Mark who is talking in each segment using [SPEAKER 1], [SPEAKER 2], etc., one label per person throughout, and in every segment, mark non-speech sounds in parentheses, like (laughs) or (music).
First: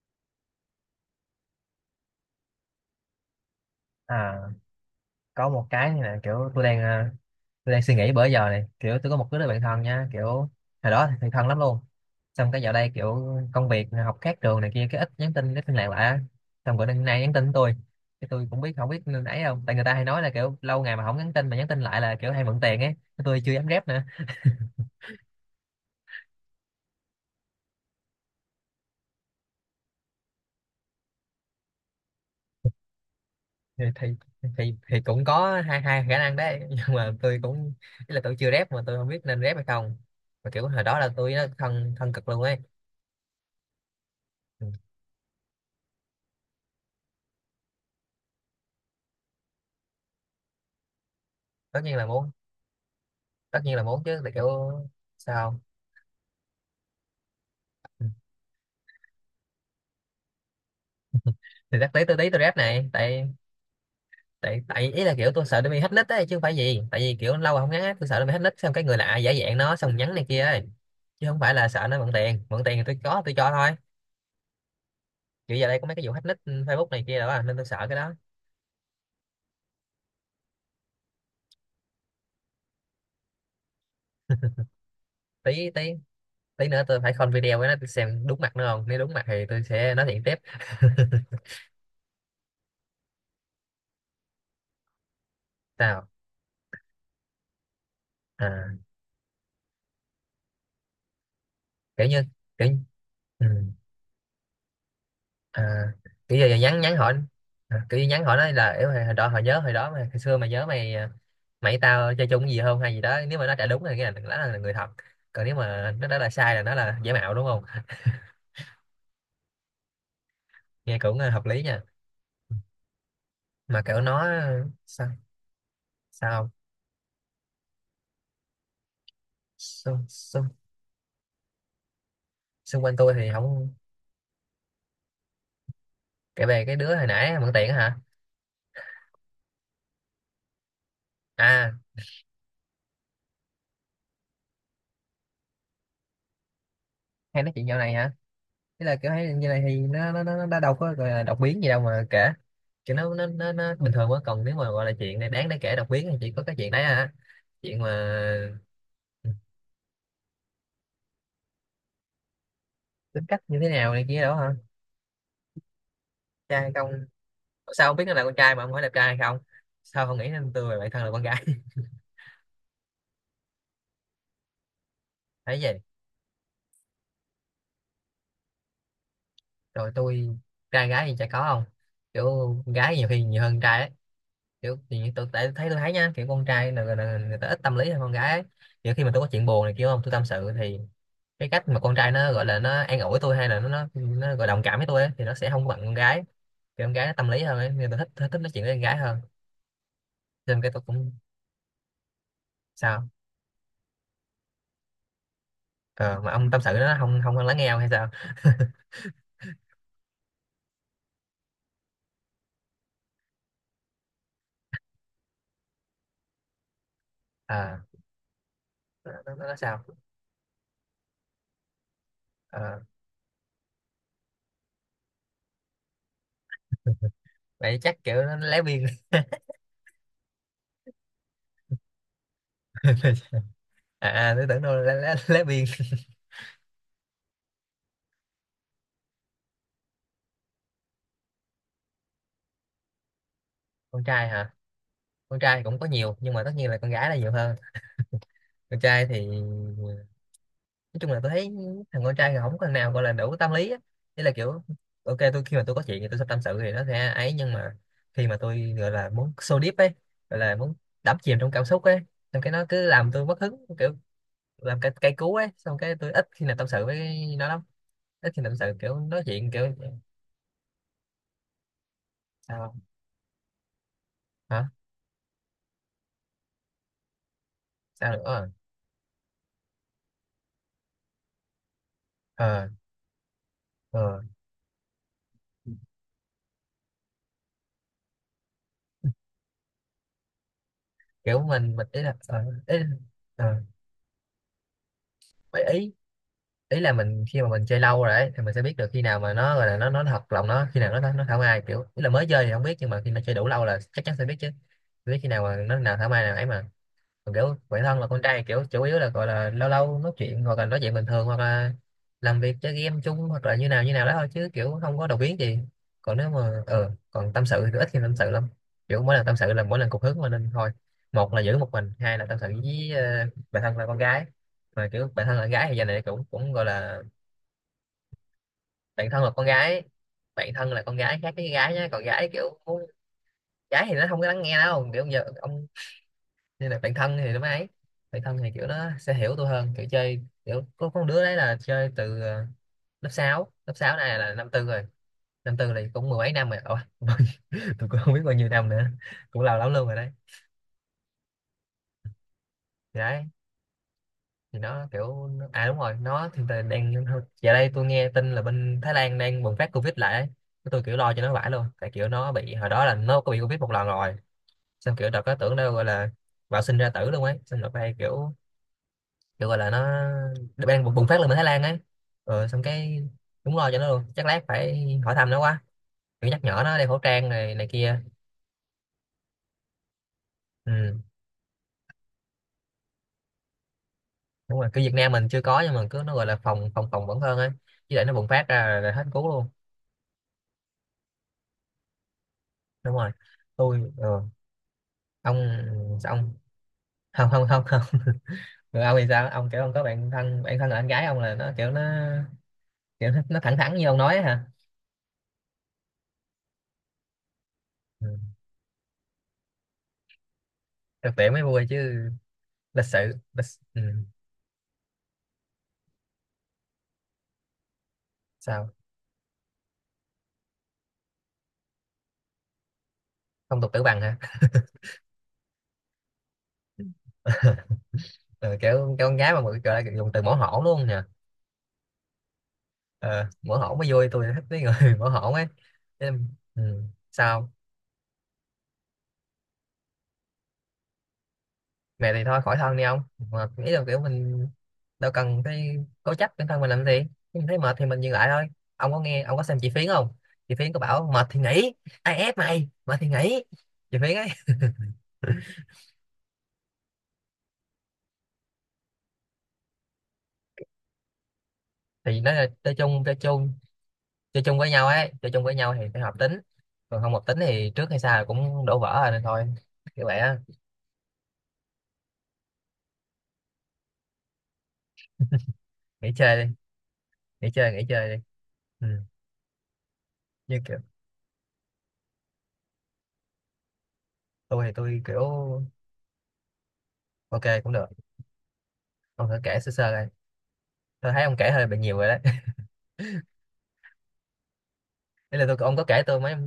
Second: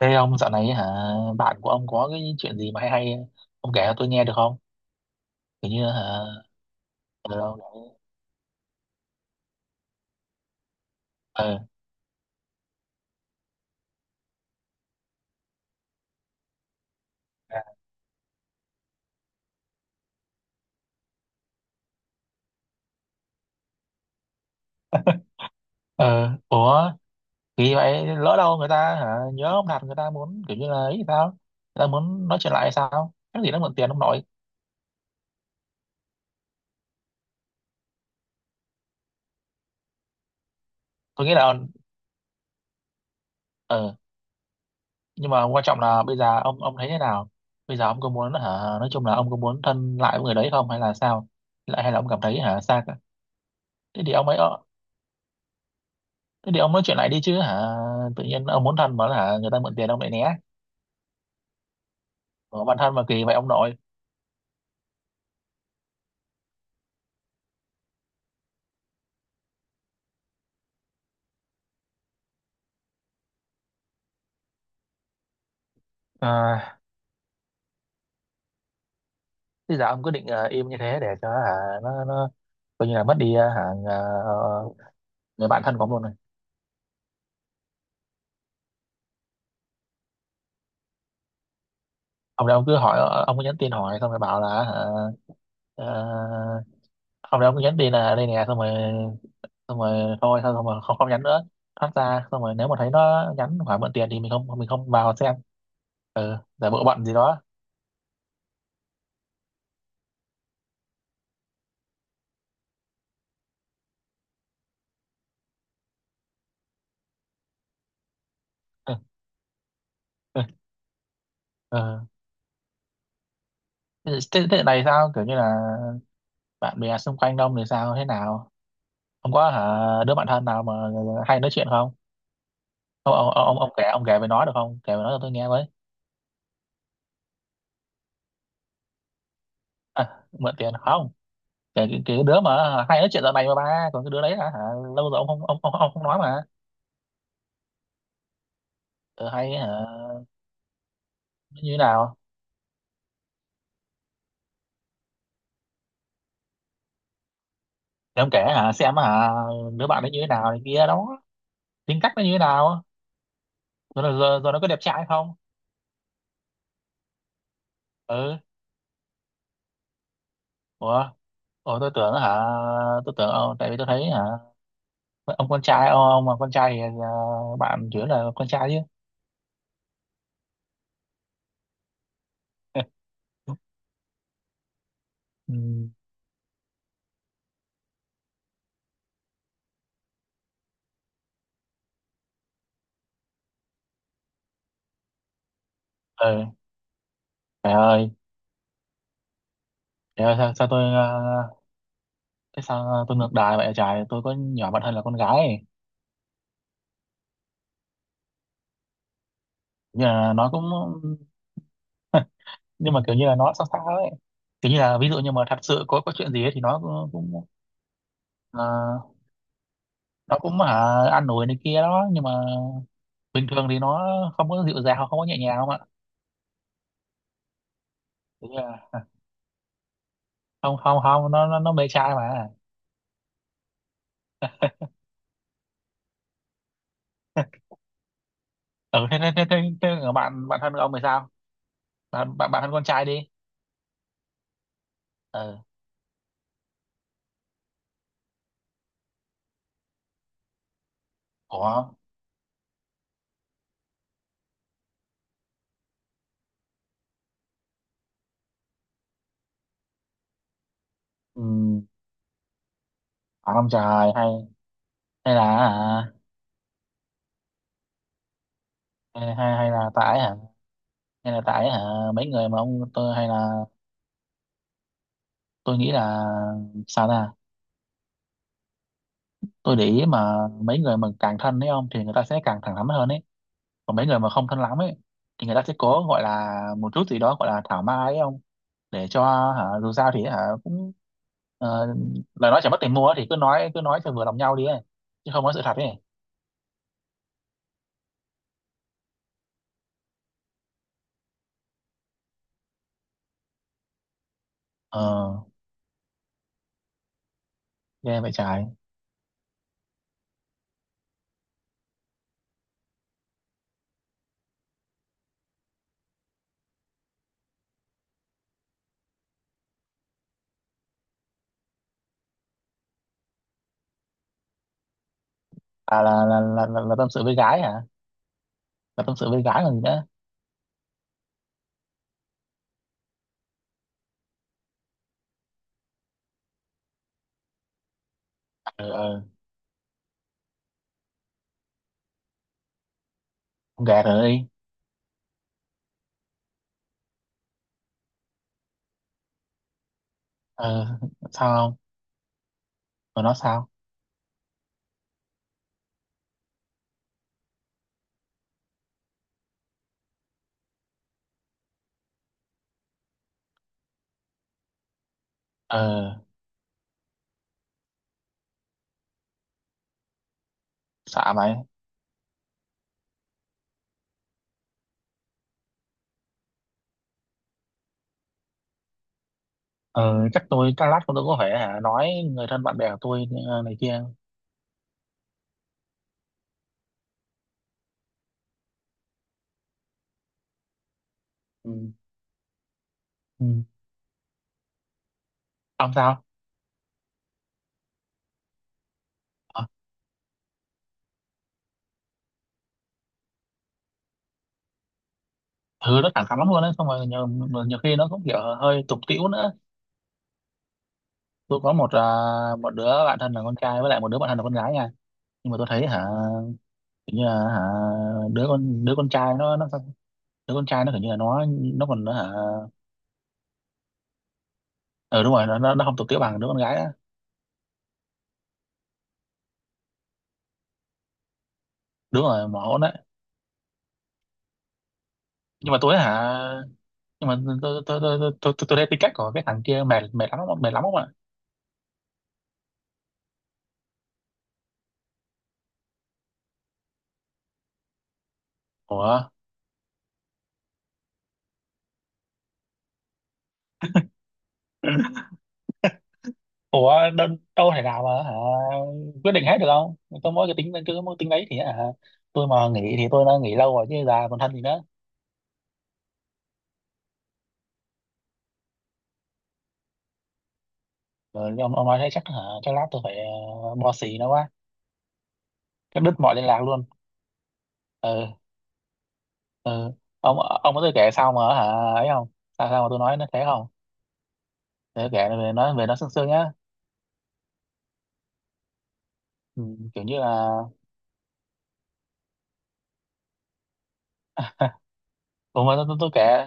[SPEAKER 1] Thế ông dạo này bạn của ông có cái chuyện gì mà hay hay ông kể cho tôi nghe được
[SPEAKER 2] à,
[SPEAKER 1] không?
[SPEAKER 2] có một
[SPEAKER 1] Kiểu như
[SPEAKER 2] cái như
[SPEAKER 1] hả
[SPEAKER 2] là kiểu tôi đang
[SPEAKER 1] ờ ông
[SPEAKER 2] tôi đang
[SPEAKER 1] nói-
[SPEAKER 2] suy nghĩ bữa giờ này. Kiểu tôi có một đứa bạn thân nha, kiểu hồi đó thì thân
[SPEAKER 1] ờ
[SPEAKER 2] lắm luôn, xong cái dạo đây kiểu công việc học khác trường này kia, cái ít nhắn tin ít liên lạc lại á. Xong bữa nay nhắn tin với tôi, cái tôi cũng biết không biết nên ấy không, tại người ta hay nói là kiểu lâu ngày mà không nhắn tin mà nhắn tin lại là kiểu hay mượn tiền ấy. Cái tôi chưa dám rep nữa.
[SPEAKER 1] ờ ủa Thì vậy lỡ đâu người ta nhớ ông đặt người ta muốn kiểu như là ấy thì sao? Người ta muốn nói chuyện lại hay sao? Cái gì nó mượn
[SPEAKER 2] thì
[SPEAKER 1] tiền ông
[SPEAKER 2] thì
[SPEAKER 1] nội.
[SPEAKER 2] thì, thì cũng có hai hai khả năng đấy, (laughs) nhưng mà tôi cũng, ý là tôi chưa rep mà tôi không biết nên rep hay không. Mà kiểu hồi đó là
[SPEAKER 1] Tôi
[SPEAKER 2] tôi
[SPEAKER 1] nghĩ
[SPEAKER 2] nó
[SPEAKER 1] là
[SPEAKER 2] thân thân cực luôn ấy.
[SPEAKER 1] ờ
[SPEAKER 2] Ừ,
[SPEAKER 1] nhưng mà quan trọng là bây giờ ông thấy thế nào? Bây giờ ông có muốn nói chung là ông có muốn thân lại với người đấy không hay là sao?
[SPEAKER 2] tất
[SPEAKER 1] Lại hay
[SPEAKER 2] nhiên
[SPEAKER 1] là
[SPEAKER 2] là
[SPEAKER 1] ông cảm
[SPEAKER 2] muốn,
[SPEAKER 1] thấy xa cả?
[SPEAKER 2] tất nhiên là muốn
[SPEAKER 1] Thế thì
[SPEAKER 2] chứ,
[SPEAKER 1] ông
[SPEAKER 2] tại
[SPEAKER 1] ấy
[SPEAKER 2] kiểu
[SPEAKER 1] ờ,
[SPEAKER 2] sao không?
[SPEAKER 1] Thế thì ông nói chuyện lại đi chứ
[SPEAKER 2] Ừ.
[SPEAKER 1] tự nhiên ông muốn thân mà người ta mượn tiền ông lại né.
[SPEAKER 2] Thì chắc tí tôi rep
[SPEAKER 1] Ủa, bản
[SPEAKER 2] này,
[SPEAKER 1] thân mà kỳ
[SPEAKER 2] tại
[SPEAKER 1] vậy ông nội.
[SPEAKER 2] tại tại ý là kiểu tôi sợ nó bị hack nick ấy, chứ không phải gì, tại vì kiểu lâu rồi không nhắn, tôi sợ nó bị hack nick xong cái người lạ giả dạng nó xong nhắn này kia ấy, chứ không phải là sợ nó mượn tiền. Mượn tiền thì tôi có tôi cho thôi. Kiểu giờ đây có mấy cái vụ hack nick ừ
[SPEAKER 1] à,
[SPEAKER 2] Facebook này kia đó à, nên tôi sợ cái đó.
[SPEAKER 1] Thế giờ ông cứ định im như thế để cho hả nó coi như là mất đi ờ, người bạn
[SPEAKER 2] Tí
[SPEAKER 1] thân của ông
[SPEAKER 2] tí
[SPEAKER 1] luôn này.
[SPEAKER 2] tí nữa tôi phải call video với nó, tôi xem đúng mặt nó không, nếu đúng mặt thì tôi sẽ nói chuyện tiếp.
[SPEAKER 1] Ông cứ hỏi, ông cứ nhắn tin hỏi xong rồi bảo là
[SPEAKER 2] (laughs)
[SPEAKER 1] ờ,
[SPEAKER 2] Sao
[SPEAKER 1] ông đây ông cứ nhắn tin là đây nè xong rồi,
[SPEAKER 2] à,
[SPEAKER 1] xong rồi thôi, xong xong rồi không không nhắn nữa, thoát
[SPEAKER 2] kiểu như
[SPEAKER 1] ra xong rồi
[SPEAKER 2] kiểu,
[SPEAKER 1] nếu mà thấy nó
[SPEAKER 2] ừ.
[SPEAKER 1] nhắn hỏi mượn tiền thì mình không vào xem.
[SPEAKER 2] à,
[SPEAKER 1] Ừ,
[SPEAKER 2] Kiểu giờ
[SPEAKER 1] giả
[SPEAKER 2] nhắn
[SPEAKER 1] bộ
[SPEAKER 2] nhắn
[SPEAKER 1] bận
[SPEAKER 2] hỏi,
[SPEAKER 1] gì đó.
[SPEAKER 2] kiểu như nhắn hỏi nó là kiểu hồi hồi đó hồi nhớ hồi đó mà hồi xưa mày nhớ mày mày với tao chơi chung cái gì không hay gì đó. Nếu mà nó trả đúng thì cái này đó là người thật, còn nếu mà nó đó là sai là nó là giả mạo đúng không.
[SPEAKER 1] (laughs) Ừ,
[SPEAKER 2] Nghe cũng hợp lý nha.
[SPEAKER 1] ừ.
[SPEAKER 2] Mà kiểu
[SPEAKER 1] Thế,
[SPEAKER 2] nó
[SPEAKER 1] thế thế này
[SPEAKER 2] sao
[SPEAKER 1] sao kiểu như là
[SPEAKER 2] sao.
[SPEAKER 1] bạn bè xung quanh đông thì sao thế nào? Ông có
[SPEAKER 2] xung,
[SPEAKER 1] đứa bạn thân
[SPEAKER 2] xung,
[SPEAKER 1] nào mà hay nói chuyện không?
[SPEAKER 2] Xung quanh tôi
[SPEAKER 1] Ông
[SPEAKER 2] thì
[SPEAKER 1] ông ông, ông
[SPEAKER 2] không.
[SPEAKER 1] kể ông kể về nó được không? Kể về nó cho tôi nghe với.
[SPEAKER 2] Kể về cái đứa hồi nãy mượn tiền á hả?
[SPEAKER 1] À, mượn tiền không?
[SPEAKER 2] À,
[SPEAKER 1] Kể cái đứa mà hay nói chuyện dạo này mà ba, còn cái đứa đấy hả? Lâu rồi ông không nói mà.
[SPEAKER 2] hay nói chuyện dạo này hả? Thế là kiểu
[SPEAKER 1] Ừ,
[SPEAKER 2] thấy như
[SPEAKER 1] hay
[SPEAKER 2] này
[SPEAKER 1] hả?
[SPEAKER 2] thì nó đã đâu có gọi là đột
[SPEAKER 1] Nó
[SPEAKER 2] biến gì
[SPEAKER 1] như thế
[SPEAKER 2] đâu mà
[SPEAKER 1] nào?
[SPEAKER 2] kể, chứ nó bình thường quá. Còn nếu mà gọi là chuyện này đáng để kể đọc biến thì chỉ có cái chuyện đấy à, chuyện mà.
[SPEAKER 1] Để ông kể xem
[SPEAKER 2] Ừ,
[SPEAKER 1] đứa bạn nó như thế nào này kia đó, tính cách nó như thế nào,
[SPEAKER 2] tính cách như thế nào
[SPEAKER 1] rồi
[SPEAKER 2] này
[SPEAKER 1] nó-
[SPEAKER 2] kia đó
[SPEAKER 1] rồi, rồi
[SPEAKER 2] hả,
[SPEAKER 1] nó có đẹp trai không?
[SPEAKER 2] trai hay không. Sao không biết nó là con
[SPEAKER 1] Ừ.
[SPEAKER 2] trai mà không hỏi đẹp trai hay không. Sao không nghĩ nên tôi và bạn thân là
[SPEAKER 1] Ủa,
[SPEAKER 2] con gái. (laughs)
[SPEAKER 1] ủa tôi tưởng tôi tưởng ông, tại vì tôi thấy hả ông
[SPEAKER 2] Thấy
[SPEAKER 1] con
[SPEAKER 2] vậy.
[SPEAKER 1] trai ông, ông mà con trai thì bạn chủ yếu là con trai chứ.
[SPEAKER 2] Rồi tôi, trai gái thì chả có không, kiểu con gái nhiều khi nhiều hơn
[SPEAKER 1] (laughs)
[SPEAKER 2] trai ấy. Kiểu thì như tôi, tại
[SPEAKER 1] Ừ.
[SPEAKER 2] thấy tôi thấy nha, kiểu con trai là người ta ít tâm lý hơn con gái ấy. Kiểu khi mà tôi có chuyện buồn này kia không, tôi tâm sự thì cái cách mà con trai nó gọi là nó an ủi tôi hay là nó gọi đồng cảm với tôi ấy, thì nó sẽ không có bằng con gái.
[SPEAKER 1] Ê,
[SPEAKER 2] Thì con gái nó tâm lý hơn ấy,
[SPEAKER 1] mẹ
[SPEAKER 2] nên tôi thích,
[SPEAKER 1] ơi,
[SPEAKER 2] thích nói chuyện với con gái hơn.
[SPEAKER 1] mẹ ơi
[SPEAKER 2] Cho
[SPEAKER 1] sao,
[SPEAKER 2] nên
[SPEAKER 1] sao
[SPEAKER 2] cái tôi
[SPEAKER 1] tôi
[SPEAKER 2] cũng
[SPEAKER 1] ờ, cái sao
[SPEAKER 2] sao.
[SPEAKER 1] tôi ngược đài vậy trời, tôi có nhỏ bạn thân là con gái ấy.
[SPEAKER 2] Ờ, mà ông tâm sự nó không không lắng nghe ông hay sao. (laughs)
[SPEAKER 1] Như là nó cũng, nhưng mà kiểu như là nó sao sao ấy. Kiểu như là ví dụ như mà thật sự có chuyện gì ấy, thì
[SPEAKER 2] Ờ,
[SPEAKER 1] ờ,
[SPEAKER 2] nó sao.
[SPEAKER 1] nó cũng ăn nổi này kia đó, nhưng mà
[SPEAKER 2] ờ,
[SPEAKER 1] bình thường thì nó không có dịu dàng, không có nhẹ nhàng không ạ.
[SPEAKER 2] Vậy chắc kiểu nó
[SPEAKER 1] Kiểu như
[SPEAKER 2] lé
[SPEAKER 1] là
[SPEAKER 2] biên.
[SPEAKER 1] không không không nó mê trai mà.
[SPEAKER 2] (laughs) À tôi tưởng đâu là lé biên.
[SPEAKER 1] (laughs) Ừ thế thế thế thế, thế ở bạn bạn thân ông thì sao? Bạn bạn bạn thân con trai đi.
[SPEAKER 2] (laughs) Con trai hả, con
[SPEAKER 1] Ừ.
[SPEAKER 2] trai cũng có nhiều nhưng mà tất nhiên là con gái là nhiều hơn. Con trai thì nói chung là tôi thấy
[SPEAKER 1] Ủa.
[SPEAKER 2] thằng con trai thì không có thằng nào gọi là đủ tâm lý á. Thế là kiểu ok, tôi khi mà tôi có chuyện thì tôi sẽ tâm sự thì nó sẽ ấy, nhưng mà khi mà tôi gọi là muốn so deep ấy, gọi là muốn đắm chìm
[SPEAKER 1] Ừ.
[SPEAKER 2] trong cảm xúc ấy, xong cái nó cứ làm tôi mất
[SPEAKER 1] Phải
[SPEAKER 2] hứng.
[SPEAKER 1] không
[SPEAKER 2] Kiểu
[SPEAKER 1] trời, hay
[SPEAKER 2] làm cái cây cú
[SPEAKER 1] hay
[SPEAKER 2] ấy, xong cái tôi
[SPEAKER 1] là
[SPEAKER 2] ít khi nào tâm sự với nó lắm. Ít khi nào tâm sự kiểu nói
[SPEAKER 1] hay
[SPEAKER 2] chuyện
[SPEAKER 1] hay
[SPEAKER 2] kiểu
[SPEAKER 1] hay là tại hả, là tại mấy người mà
[SPEAKER 2] sao
[SPEAKER 1] ông tôi hay là
[SPEAKER 2] hả,
[SPEAKER 1] tôi nghĩ là, sao ta,
[SPEAKER 2] sao nữa
[SPEAKER 1] tôi để ý mà mấy người mà càng thân ấy ông thì người ta sẽ càng
[SPEAKER 2] ờ
[SPEAKER 1] thẳng thắn hơn ấy, còn mấy người
[SPEAKER 2] ờ."
[SPEAKER 1] mà không thân lắm ấy thì người ta sẽ cố gọi là một chút gì đó gọi là thảo mai ấy ông, để cho dù sao thì cũng,
[SPEAKER 2] Kiểu mình
[SPEAKER 1] ờ,
[SPEAKER 2] ý là ờ
[SPEAKER 1] lời nói chẳng
[SPEAKER 2] ý,
[SPEAKER 1] mất tiền mua ấy, thì cứ
[SPEAKER 2] ờ,
[SPEAKER 1] nói cứ nói cho vừa lòng nhau đi ấy chứ không có sự
[SPEAKER 2] mấy
[SPEAKER 1] thật
[SPEAKER 2] ý
[SPEAKER 1] ấy.
[SPEAKER 2] ý là mình khi mà mình chơi lâu rồi ấy, thì mình sẽ biết được khi nào mà nó gọi là nó thật lòng nó, khi nào nó thảo mai. Kiểu ý là mới chơi thì không biết nhưng mà khi nó chơi đủ lâu là chắc chắn sẽ biết chứ. Biết khi
[SPEAKER 1] Ờ,
[SPEAKER 2] nào mà nó nào thảo mai nào ấy mà. Còn kiểu bản thân là
[SPEAKER 1] ghê
[SPEAKER 2] con
[SPEAKER 1] vậy
[SPEAKER 2] trai kiểu
[SPEAKER 1] trái.
[SPEAKER 2] chủ yếu là gọi là lâu lâu nói chuyện hoặc là nói chuyện bình thường hoặc là làm việc chơi game chung hoặc là như nào đó thôi, chứ kiểu không có đầu biến gì. Còn nếu mà còn tâm sự thì ít khi tâm sự lắm, kiểu mỗi lần tâm sự là mỗi lần cục hứng mà nên thôi. Một là giữ một mình, hai là tâm sự với bạn thân là con gái. Mà kiểu bạn thân là con gái thì giờ này
[SPEAKER 1] À
[SPEAKER 2] cũng
[SPEAKER 1] là là,
[SPEAKER 2] cũng gọi
[SPEAKER 1] là là là
[SPEAKER 2] là
[SPEAKER 1] tâm sự với gái hả? Là
[SPEAKER 2] bạn
[SPEAKER 1] tâm
[SPEAKER 2] thân là
[SPEAKER 1] sự với
[SPEAKER 2] con
[SPEAKER 1] gái còn gì
[SPEAKER 2] gái.
[SPEAKER 1] nữa.
[SPEAKER 2] Bạn thân là con gái khác với gái nhé, còn gái kiểu muốn-, gái thì nó không có lắng nghe đâu kiểu giờ ông. Nên là bạn thân thì nó mới ấy, bạn thân thì kiểu
[SPEAKER 1] Ờ
[SPEAKER 2] nó sẽ
[SPEAKER 1] ờ,
[SPEAKER 2] hiểu tôi hơn. Kiểu chơi kiểu có con đứa đấy là chơi từ lớp sáu lớp
[SPEAKER 1] không
[SPEAKER 2] sáu
[SPEAKER 1] gạt
[SPEAKER 2] này
[SPEAKER 1] rồi
[SPEAKER 2] là
[SPEAKER 1] đi.
[SPEAKER 2] năm tư rồi. Năm tư là cũng mười mấy năm rồi. Ủa, (laughs) tôi cũng không biết bao nhiêu năm nữa, cũng lâu lắm luôn rồi đấy.
[SPEAKER 1] Ờ, sao không?
[SPEAKER 2] Thì
[SPEAKER 1] Rồi
[SPEAKER 2] đấy,
[SPEAKER 1] nó sao?
[SPEAKER 2] thì nó kiểu nó-, à đúng rồi, nó thì tại đang, giờ đây tôi nghe tin là bên Thái Lan đang bùng phát Covid lại ấy. Cái tôi kiểu lo cho nó vãi luôn, tại kiểu nó bị, hồi đó là nó có bị Covid một lần rồi, xong kiểu đợt có tưởng đâu gọi là
[SPEAKER 1] Ờ,
[SPEAKER 2] bạo sinh ra tử luôn ấy. Xong đợt đây kiểu được gọi là nó đang bùng bùng phát lên
[SPEAKER 1] xạ
[SPEAKER 2] ở Thái
[SPEAKER 1] mày.
[SPEAKER 2] Lan ấy. Ờ, xong cái đúng lo cho nó luôn, chắc lát phải hỏi thăm nó quá, kiểu nhắc nhở nó đeo khẩu trang này này kia.
[SPEAKER 1] Ờ, chắc tôi chắc
[SPEAKER 2] Ừ
[SPEAKER 1] lát tôi có phải nói người thân bạn bè của tôi này kia.
[SPEAKER 2] đúng rồi, cứ Việt Nam mình chưa có nhưng mà cứ nó gọi là phòng phòng phòng vẫn hơn ấy, chứ để nó bùng phát ra là hết cứu luôn.
[SPEAKER 1] Ừ.
[SPEAKER 2] Đúng rồi.
[SPEAKER 1] Ừ.
[SPEAKER 2] Tôi ông
[SPEAKER 1] Ông
[SPEAKER 2] sao
[SPEAKER 1] sao?
[SPEAKER 2] ông, không không không không. (laughs) Rồi ông thì sao ông, kiểu
[SPEAKER 1] Ờ,
[SPEAKER 2] ông có bạn thân, bạn thân là anh gái ông là nó kiểu nó, kiểu nó thẳng thắn như ông nói ấy, hả.
[SPEAKER 1] thứ nó thẳng thắn lắm luôn đấy, xong rồi nhiều, nhiều khi nó
[SPEAKER 2] Ừ.
[SPEAKER 1] cũng kiểu hơi tục tĩu nữa.
[SPEAKER 2] Thực tiễn mới
[SPEAKER 1] Tôi
[SPEAKER 2] vui
[SPEAKER 1] có một
[SPEAKER 2] chứ.
[SPEAKER 1] một đứa
[SPEAKER 2] Lịch sự,
[SPEAKER 1] bạn thân là
[SPEAKER 2] lịch...
[SPEAKER 1] con trai
[SPEAKER 2] Ừ.
[SPEAKER 1] với lại một đứa bạn thân là con gái nha, nhưng mà tôi thấy kiểu như là hả
[SPEAKER 2] Sao,
[SPEAKER 1] đứa con trai nó, đứa con trai nó kiểu như là nó còn hả
[SPEAKER 2] phong tục tử bằng hả?
[SPEAKER 1] ờ đúng rồi, nó không tục tĩu bằng đứa con gái á.
[SPEAKER 2] (laughs) Ờ, kiểu kiểu con gái mà mọi gọi là dùng từ mỏ hổn luôn nè.
[SPEAKER 1] Đúng rồi mà hỗn đấy.
[SPEAKER 2] Ờ, mỏ hổn mới vui, tôi thích mấy người (laughs) mỏ hổn ấy.
[SPEAKER 1] Nhưng mà tôi
[SPEAKER 2] Thế em-, ừ.
[SPEAKER 1] nhưng mà
[SPEAKER 2] Sao.
[SPEAKER 1] tôi thấy tính cách của cái thằng kia mệt, mệt lắm không ạ?
[SPEAKER 2] Mẹ thì thôi khỏi thân đi ông, mà nghĩ là kiểu mình đâu cần cái cố chấp bản thân mình làm gì. Khi mình thấy mệt thì mình dừng lại thôi. Ông có
[SPEAKER 1] ủa
[SPEAKER 2] nghe ông có xem chị Phiến không? Chị Phiến có bảo mệt thì nghỉ, ai ép mày, mệt thì nghỉ, chị Phiến ấy.
[SPEAKER 1] ủa đâu, đâu thể nào mà quyết định hết được không? Tôi mỗi cái tính cứ mỗi tính đấy thì
[SPEAKER 2] Thì nói là
[SPEAKER 1] tôi mà
[SPEAKER 2] chơi
[SPEAKER 1] nghỉ
[SPEAKER 2] chung
[SPEAKER 1] thì
[SPEAKER 2] chơi
[SPEAKER 1] tôi đã
[SPEAKER 2] chung
[SPEAKER 1] nghỉ lâu rồi chứ già còn
[SPEAKER 2] chơi
[SPEAKER 1] thân
[SPEAKER 2] chung
[SPEAKER 1] gì
[SPEAKER 2] với
[SPEAKER 1] nữa.
[SPEAKER 2] nhau ấy, chơi chung với nhau thì phải hợp tính. Còn không hợp tính thì trước hay sau cũng đổ vỡ rồi nên thôi, kiểu vậy á.
[SPEAKER 1] Rồi ông nói thế chắc chắc lát tôi phải bo xì nó quá, cắt
[SPEAKER 2] Nghỉ
[SPEAKER 1] đứt mọi
[SPEAKER 2] chơi
[SPEAKER 1] liên
[SPEAKER 2] đi,
[SPEAKER 1] lạc luôn.
[SPEAKER 2] nghỉ chơi đi.
[SPEAKER 1] Ừ.
[SPEAKER 2] Ừ.
[SPEAKER 1] Ừ. ông
[SPEAKER 2] Như
[SPEAKER 1] ông
[SPEAKER 2] kiểu
[SPEAKER 1] có tôi kể sao mà ấy không, sao sao mà tôi nói nó thế không,
[SPEAKER 2] tôi thì tôi
[SPEAKER 1] để
[SPEAKER 2] kiểu,
[SPEAKER 1] kể về nó, về nó sương sương nhá.
[SPEAKER 2] ok cũng được, ông thử kể
[SPEAKER 1] Ừ,
[SPEAKER 2] sơ sơ
[SPEAKER 1] kiểu
[SPEAKER 2] đây.
[SPEAKER 1] như là.
[SPEAKER 2] Tôi thấy ông kể hơi bị nhiều rồi đấy.
[SPEAKER 1] (laughs)
[SPEAKER 2] (laughs) Ý là tôi,
[SPEAKER 1] Ủa mà
[SPEAKER 2] ông có
[SPEAKER 1] tôi, tôi,
[SPEAKER 2] kể
[SPEAKER 1] tôi
[SPEAKER 2] tôi mấy,
[SPEAKER 1] kể,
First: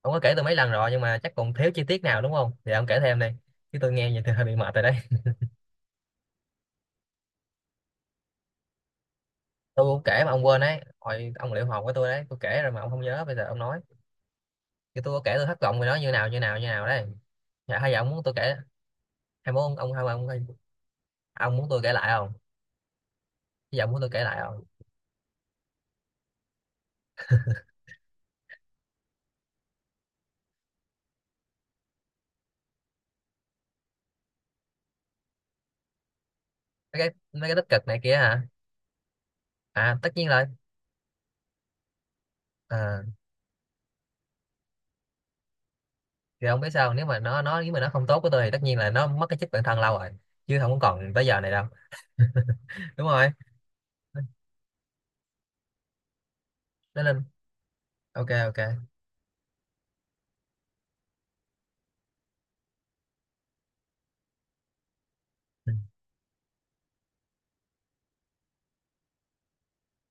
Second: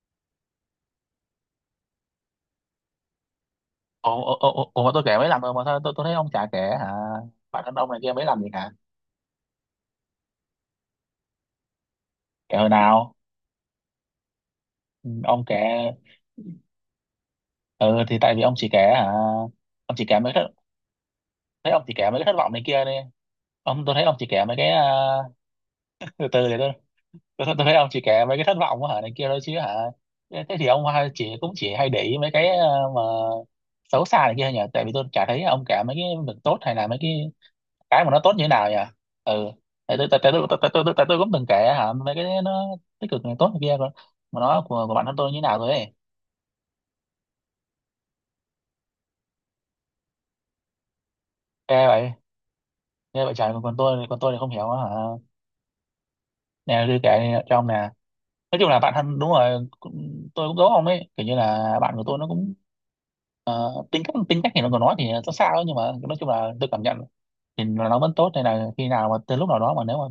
[SPEAKER 2] ông có kể tôi mấy lần rồi nhưng mà chắc còn thiếu chi tiết nào đúng không thì ông kể thêm đi, chứ tôi nghe vậy
[SPEAKER 1] ủa,
[SPEAKER 2] thì (laughs)
[SPEAKER 1] ủa,
[SPEAKER 2] hơi bị
[SPEAKER 1] ủa,
[SPEAKER 2] mệt rồi
[SPEAKER 1] ủa mà
[SPEAKER 2] đấy.
[SPEAKER 1] tôi kể mấy lần rồi mà sao tôi thấy ông chả kể bản thân ông này kia mấy lần gì hả.
[SPEAKER 2] (laughs) Tôi cũng kể mà ông quên đấy, hồi ông liệu hồn với tôi đấy tôi
[SPEAKER 1] Kể
[SPEAKER 2] kể
[SPEAKER 1] hồi
[SPEAKER 2] rồi mà ông không
[SPEAKER 1] nào?
[SPEAKER 2] nhớ bây giờ ông nói. Thì
[SPEAKER 1] Ừ,
[SPEAKER 2] tôi có kể
[SPEAKER 1] ông
[SPEAKER 2] tôi
[SPEAKER 1] kể.
[SPEAKER 2] thất vọng rồi nó như nào như nào như nào đấy. Dạ hay giờ
[SPEAKER 1] Ừ
[SPEAKER 2] ông
[SPEAKER 1] thì
[SPEAKER 2] muốn tôi
[SPEAKER 1] tại vì ông
[SPEAKER 2] kể,
[SPEAKER 1] chỉ kể hả
[SPEAKER 2] hay muốn ông,
[SPEAKER 1] ông
[SPEAKER 2] hay
[SPEAKER 1] chỉ kể
[SPEAKER 2] ông
[SPEAKER 1] mấy
[SPEAKER 2] ông
[SPEAKER 1] cái thất-
[SPEAKER 2] ông muốn
[SPEAKER 1] thấy
[SPEAKER 2] tôi
[SPEAKER 1] ông
[SPEAKER 2] kể
[SPEAKER 1] chỉ
[SPEAKER 2] lại
[SPEAKER 1] kể mấy cái
[SPEAKER 2] không,
[SPEAKER 1] thất vọng này kia đi,
[SPEAKER 2] bây
[SPEAKER 1] ông
[SPEAKER 2] giờ ông
[SPEAKER 1] tôi
[SPEAKER 2] muốn
[SPEAKER 1] thấy
[SPEAKER 2] tôi
[SPEAKER 1] ông
[SPEAKER 2] kể
[SPEAKER 1] chỉ
[SPEAKER 2] lại
[SPEAKER 1] kể mấy
[SPEAKER 2] không?
[SPEAKER 1] cái à, từ từ để tôi thấy ông chỉ kể mấy cái thất vọng này kia thôi chứ thế thế thì ông hay- chỉ cũng chỉ hay để ý mấy cái à, mà xấu xa này kia nhỉ, tại vì tôi chả thấy ông kể mấy cái việc tốt hay là mấy
[SPEAKER 2] Mấy cái,
[SPEAKER 1] cái
[SPEAKER 2] mấy cái tích cực này
[SPEAKER 1] cái mà
[SPEAKER 2] kia
[SPEAKER 1] nó tốt
[SPEAKER 2] hả.
[SPEAKER 1] như thế nào nhỉ. Ừ, tại
[SPEAKER 2] À tất nhiên rồi.
[SPEAKER 1] tôi cũng từng kể mấy cái nó
[SPEAKER 2] Ờ
[SPEAKER 1] tích cực này tốt này kia, còn mà nó của bản thân tôi như thế nào rồi ấy.
[SPEAKER 2] thì không biết sao, nếu mà nó nếu mà nó không tốt với tôi thì tất nhiên là nó mất cái chất bản thân lâu rồi, chứ không còn tới giờ này đâu.
[SPEAKER 1] Ghê vậy.
[SPEAKER 2] (laughs) Đúng
[SPEAKER 1] Ghê
[SPEAKER 2] rồi.
[SPEAKER 1] vậy trời, còn còn tôi thì không hiểu á hả. Nè tôi
[SPEAKER 2] Nó
[SPEAKER 1] kể
[SPEAKER 2] lên,
[SPEAKER 1] này, cho ông nè.
[SPEAKER 2] ok ok.
[SPEAKER 1] Nói chung là bạn thân đúng rồi cũng- tôi cũng giấu ông ấy, kiểu như là bạn của tôi nó cũng, tính cách thì nó còn nói thì sao sao ấy,
[SPEAKER 2] Ừ.
[SPEAKER 1] nhưng mà nói chung là tôi cảm nhận thì nó vẫn tốt, nên là khi nào mà từ lúc nào đó mà nếu mà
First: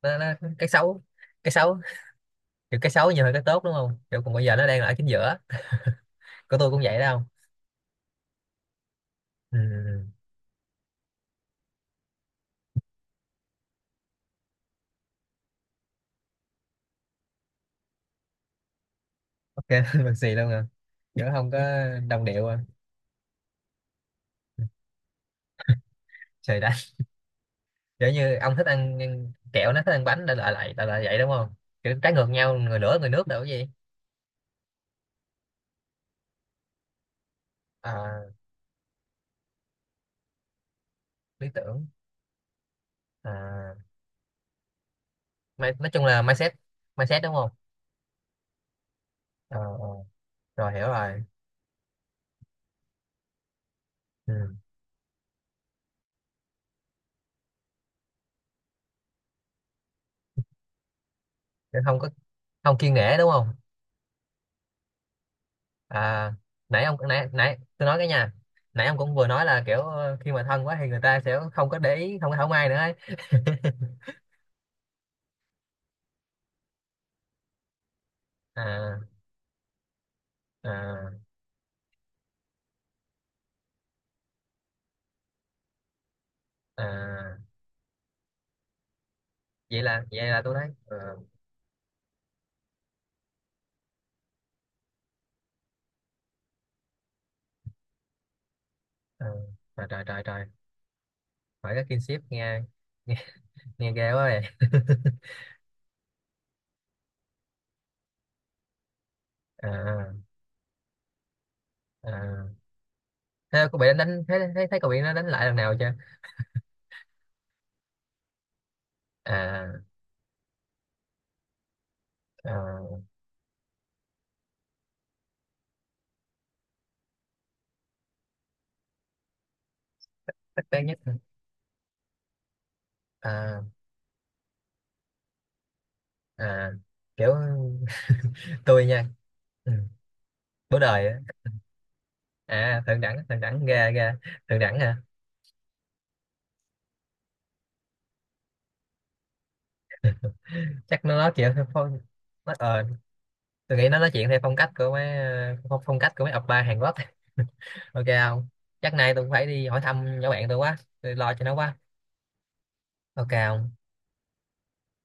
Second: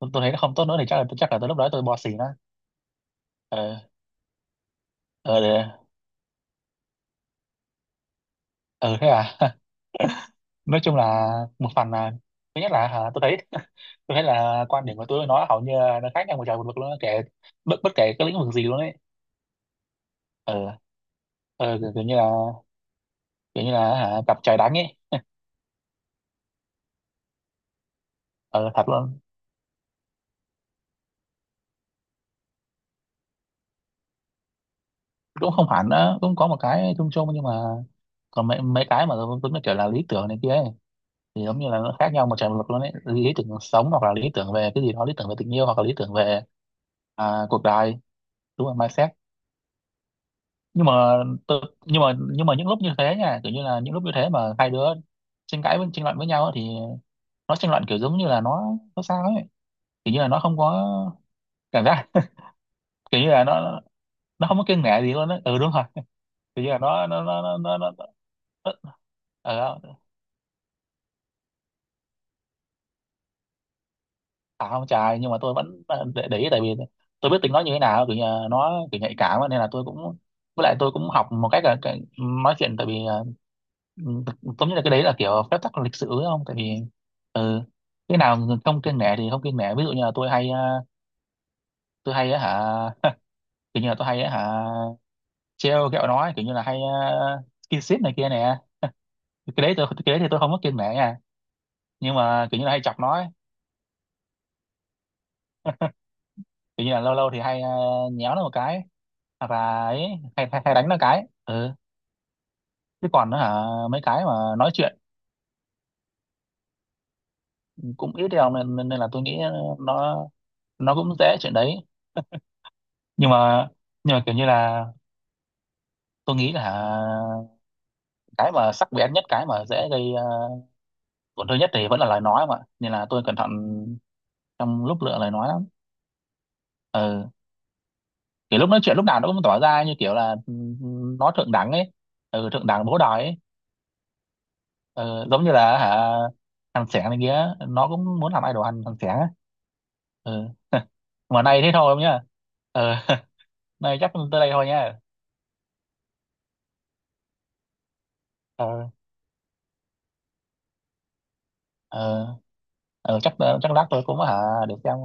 [SPEAKER 1] tôi,
[SPEAKER 2] nó,
[SPEAKER 1] tôi
[SPEAKER 2] nó,
[SPEAKER 1] thấy nó không tốt
[SPEAKER 2] cái
[SPEAKER 1] nữa thì chắc
[SPEAKER 2] xấu,
[SPEAKER 1] là chắc là tới
[SPEAKER 2] cái
[SPEAKER 1] lúc đó
[SPEAKER 2] xấu,
[SPEAKER 1] tôi bỏ xỉ nó.
[SPEAKER 2] kiểu cái xấu nhiều hơn cái tốt đúng
[SPEAKER 1] ờ
[SPEAKER 2] không, kiểu còn bây giờ nó đang là ở chính giữa.
[SPEAKER 1] ờ để-
[SPEAKER 2] Của tôi cũng vậy đâu.
[SPEAKER 1] ờ Thế à?
[SPEAKER 2] Ừ. Ừ.
[SPEAKER 1] Nói chung là một phần là thứ nhất là tôi thấy (laughs) tôi thấy là quan điểm của tôi với nó hầu như là nó khác nhau một trời một vực luôn á, kể bất bất kể cái lĩnh vực gì luôn ấy.
[SPEAKER 2] Ok (laughs) bằng xì luôn à,
[SPEAKER 1] ờ
[SPEAKER 2] giữa không có
[SPEAKER 1] ờ kiểu, kiểu như là
[SPEAKER 2] đồng điệu à.
[SPEAKER 1] kiểu như là cặp trời đánh ấy.
[SPEAKER 2] Trời đất, kiểu như ông thích
[SPEAKER 1] Ờ, thật
[SPEAKER 2] ăn
[SPEAKER 1] luôn.
[SPEAKER 2] kẹo nó thích ăn bánh đã lại lại lại lại vậy đúng không, kiểu trái ngược nhau người lửa người nước đâu cái gì.
[SPEAKER 1] Cũng không hẳn đó, cũng có một cái chung chung, nhưng mà
[SPEAKER 2] à,
[SPEAKER 1] còn mấy mấy cái mà tôi nó kiểu là lý tưởng này kia ấy thì
[SPEAKER 2] Lý
[SPEAKER 1] giống như là
[SPEAKER 2] tưởng,
[SPEAKER 1] nó khác nhau một trời một vực luôn ấy, lý tưởng cuộc
[SPEAKER 2] à,
[SPEAKER 1] sống hoặc là lý tưởng về cái gì đó, lý tưởng về tình yêu,
[SPEAKER 2] mai-,
[SPEAKER 1] hoặc là
[SPEAKER 2] nói
[SPEAKER 1] lý
[SPEAKER 2] chung
[SPEAKER 1] tưởng
[SPEAKER 2] là
[SPEAKER 1] về
[SPEAKER 2] mindset, mindset đúng không.
[SPEAKER 1] cuộc đời. Đúng rồi, mindset.
[SPEAKER 2] Ờ, ờ. Rồi
[SPEAKER 1] Nhưng
[SPEAKER 2] hiểu
[SPEAKER 1] mà
[SPEAKER 2] rồi.
[SPEAKER 1] tự, nhưng mà những lúc như thế nha, kiểu như là những lúc như thế mà
[SPEAKER 2] Ừ.
[SPEAKER 1] hai đứa tranh cãi, với tranh luận với nhau á, thì nó tranh luận kiểu giống như là nó sao ấy, kiểu như là nó không có
[SPEAKER 2] Chứ
[SPEAKER 1] cảm
[SPEAKER 2] không
[SPEAKER 1] giác,
[SPEAKER 2] có, không kiêng nể
[SPEAKER 1] kiểu như
[SPEAKER 2] đúng
[SPEAKER 1] là
[SPEAKER 2] không.
[SPEAKER 1] nó không có kiêng nể gì luôn á, ừ đúng rồi,
[SPEAKER 2] À
[SPEAKER 1] kiểu như là
[SPEAKER 2] nãy ông, nãy nãy tôi nói cái nha, nãy
[SPEAKER 1] nó,
[SPEAKER 2] ông cũng vừa nói là
[SPEAKER 1] ờ,
[SPEAKER 2] kiểu khi mà thân quá thì người ta sẽ không có để ý, không có thảo mai nữa ấy. (laughs)
[SPEAKER 1] À không trời, nhưng mà tôi vẫn để ý, tại vì tôi biết tính nó như thế nào, kiểu như là nó
[SPEAKER 2] à,
[SPEAKER 1] kiểu nhạy cảm á, nên là tôi cũng, với lại tôi cũng
[SPEAKER 2] à,
[SPEAKER 1] học một cách là cái, nói chuyện, tại vì giống như là cái đấy là kiểu phép tắc lịch sử ấy không, tại vì
[SPEAKER 2] à.
[SPEAKER 1] ừ, cái nào không kiêng nể thì không kiêng nể.
[SPEAKER 2] Vậy
[SPEAKER 1] Ví dụ như
[SPEAKER 2] là
[SPEAKER 1] là
[SPEAKER 2] vậy
[SPEAKER 1] tôi
[SPEAKER 2] là
[SPEAKER 1] hay
[SPEAKER 2] tôi nói
[SPEAKER 1] ờ, tôi hay á hả kiểu như là tôi hay á hả trêu ghẹo nói kiểu như là hay skin ship này kia nè,
[SPEAKER 2] ờ.
[SPEAKER 1] cái đấy
[SPEAKER 2] trời
[SPEAKER 1] tôi
[SPEAKER 2] trời
[SPEAKER 1] cái đấy
[SPEAKER 2] trời
[SPEAKER 1] thì tôi
[SPEAKER 2] trời.
[SPEAKER 1] không có kiêng nể nha.
[SPEAKER 2] Hỏi cái
[SPEAKER 1] Nhưng
[SPEAKER 2] kinship
[SPEAKER 1] mà kiểu
[SPEAKER 2] nghe,
[SPEAKER 1] như là hay chọc
[SPEAKER 2] nghe,
[SPEAKER 1] nói
[SPEAKER 2] nghe ghê quá vậy. (laughs)
[SPEAKER 1] kiểu như là lâu lâu thì hay nhéo nó một cái. À, và ấy
[SPEAKER 2] à,
[SPEAKER 1] hay đánh nó cái. Ừ,
[SPEAKER 2] à.
[SPEAKER 1] chứ còn nó
[SPEAKER 2] Thế cô bị đánh
[SPEAKER 1] mấy
[SPEAKER 2] đánh
[SPEAKER 1] cái mà
[SPEAKER 2] thấy thấy
[SPEAKER 1] nói
[SPEAKER 2] thấy cậu
[SPEAKER 1] chuyện
[SPEAKER 2] bị nó đánh lại lần nào chưa.
[SPEAKER 1] cũng ít đâu, nên, nên là tôi nghĩ
[SPEAKER 2] à,
[SPEAKER 1] nó nó cũng dễ chuyện đấy.
[SPEAKER 2] à.
[SPEAKER 1] Nhưng mà nhưng mà kiểu như là tôi nghĩ là cái mà sắc bén nhất, cái mà dễ gây
[SPEAKER 2] Thích bé nhất hả?
[SPEAKER 1] tổn thương nhất thì vẫn là lời nói mà, nên là tôi cẩn thận
[SPEAKER 2] à,
[SPEAKER 1] trong lúc lựa lời nói lắm.
[SPEAKER 2] à.
[SPEAKER 1] Ừ,
[SPEAKER 2] Kiểu
[SPEAKER 1] kiểu
[SPEAKER 2] (laughs)
[SPEAKER 1] lúc nói
[SPEAKER 2] tôi
[SPEAKER 1] chuyện
[SPEAKER 2] nha,
[SPEAKER 1] lúc nào nó cũng tỏ
[SPEAKER 2] ừ.
[SPEAKER 1] ra như kiểu là
[SPEAKER 2] Bố đời á.
[SPEAKER 1] nó thượng đẳng ấy. Ừ, thượng
[SPEAKER 2] À
[SPEAKER 1] đẳng bố
[SPEAKER 2] thượng đẳng,
[SPEAKER 1] đòi ấy.
[SPEAKER 2] thượng đẳng ra ra, thượng đẳng hả.
[SPEAKER 1] Ờ, giống như là thằng Sẻng này kia, nó cũng muốn làm idol thằng thằng Sẻng á. Ừ. (laughs)
[SPEAKER 2] Chắc nó nói
[SPEAKER 1] Mà
[SPEAKER 2] chuyện
[SPEAKER 1] nay
[SPEAKER 2] theo
[SPEAKER 1] thế thôi
[SPEAKER 2] phong,
[SPEAKER 1] không nhá.
[SPEAKER 2] nó ờ,
[SPEAKER 1] Ờ. (laughs)
[SPEAKER 2] tôi nghĩ
[SPEAKER 1] Nay
[SPEAKER 2] nó nói
[SPEAKER 1] chắc
[SPEAKER 2] chuyện theo
[SPEAKER 1] tới đây
[SPEAKER 2] phong
[SPEAKER 1] thôi
[SPEAKER 2] cách của
[SPEAKER 1] nha.
[SPEAKER 2] mấy phong cách của mấy oppa Hàn Quốc. (laughs) Ok không.
[SPEAKER 1] Ờ.
[SPEAKER 2] Chắc nay tôi cũng phải đi hỏi thăm nhỏ bạn tôi quá, tôi lo cho nó quá.
[SPEAKER 1] Ờ, ờ,
[SPEAKER 2] Ok
[SPEAKER 1] chắc
[SPEAKER 2] không.
[SPEAKER 1] chắc lát tôi cũng để xem.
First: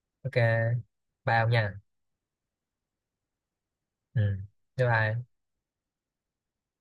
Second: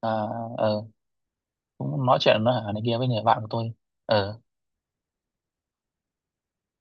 [SPEAKER 1] Ờ.
[SPEAKER 2] Ok.
[SPEAKER 1] Ờ,
[SPEAKER 2] Bao nha.
[SPEAKER 1] cũng nói chuyện nó này kia với người bạn của tôi.
[SPEAKER 2] Ừ,
[SPEAKER 1] Ờ.
[SPEAKER 2] bye bye.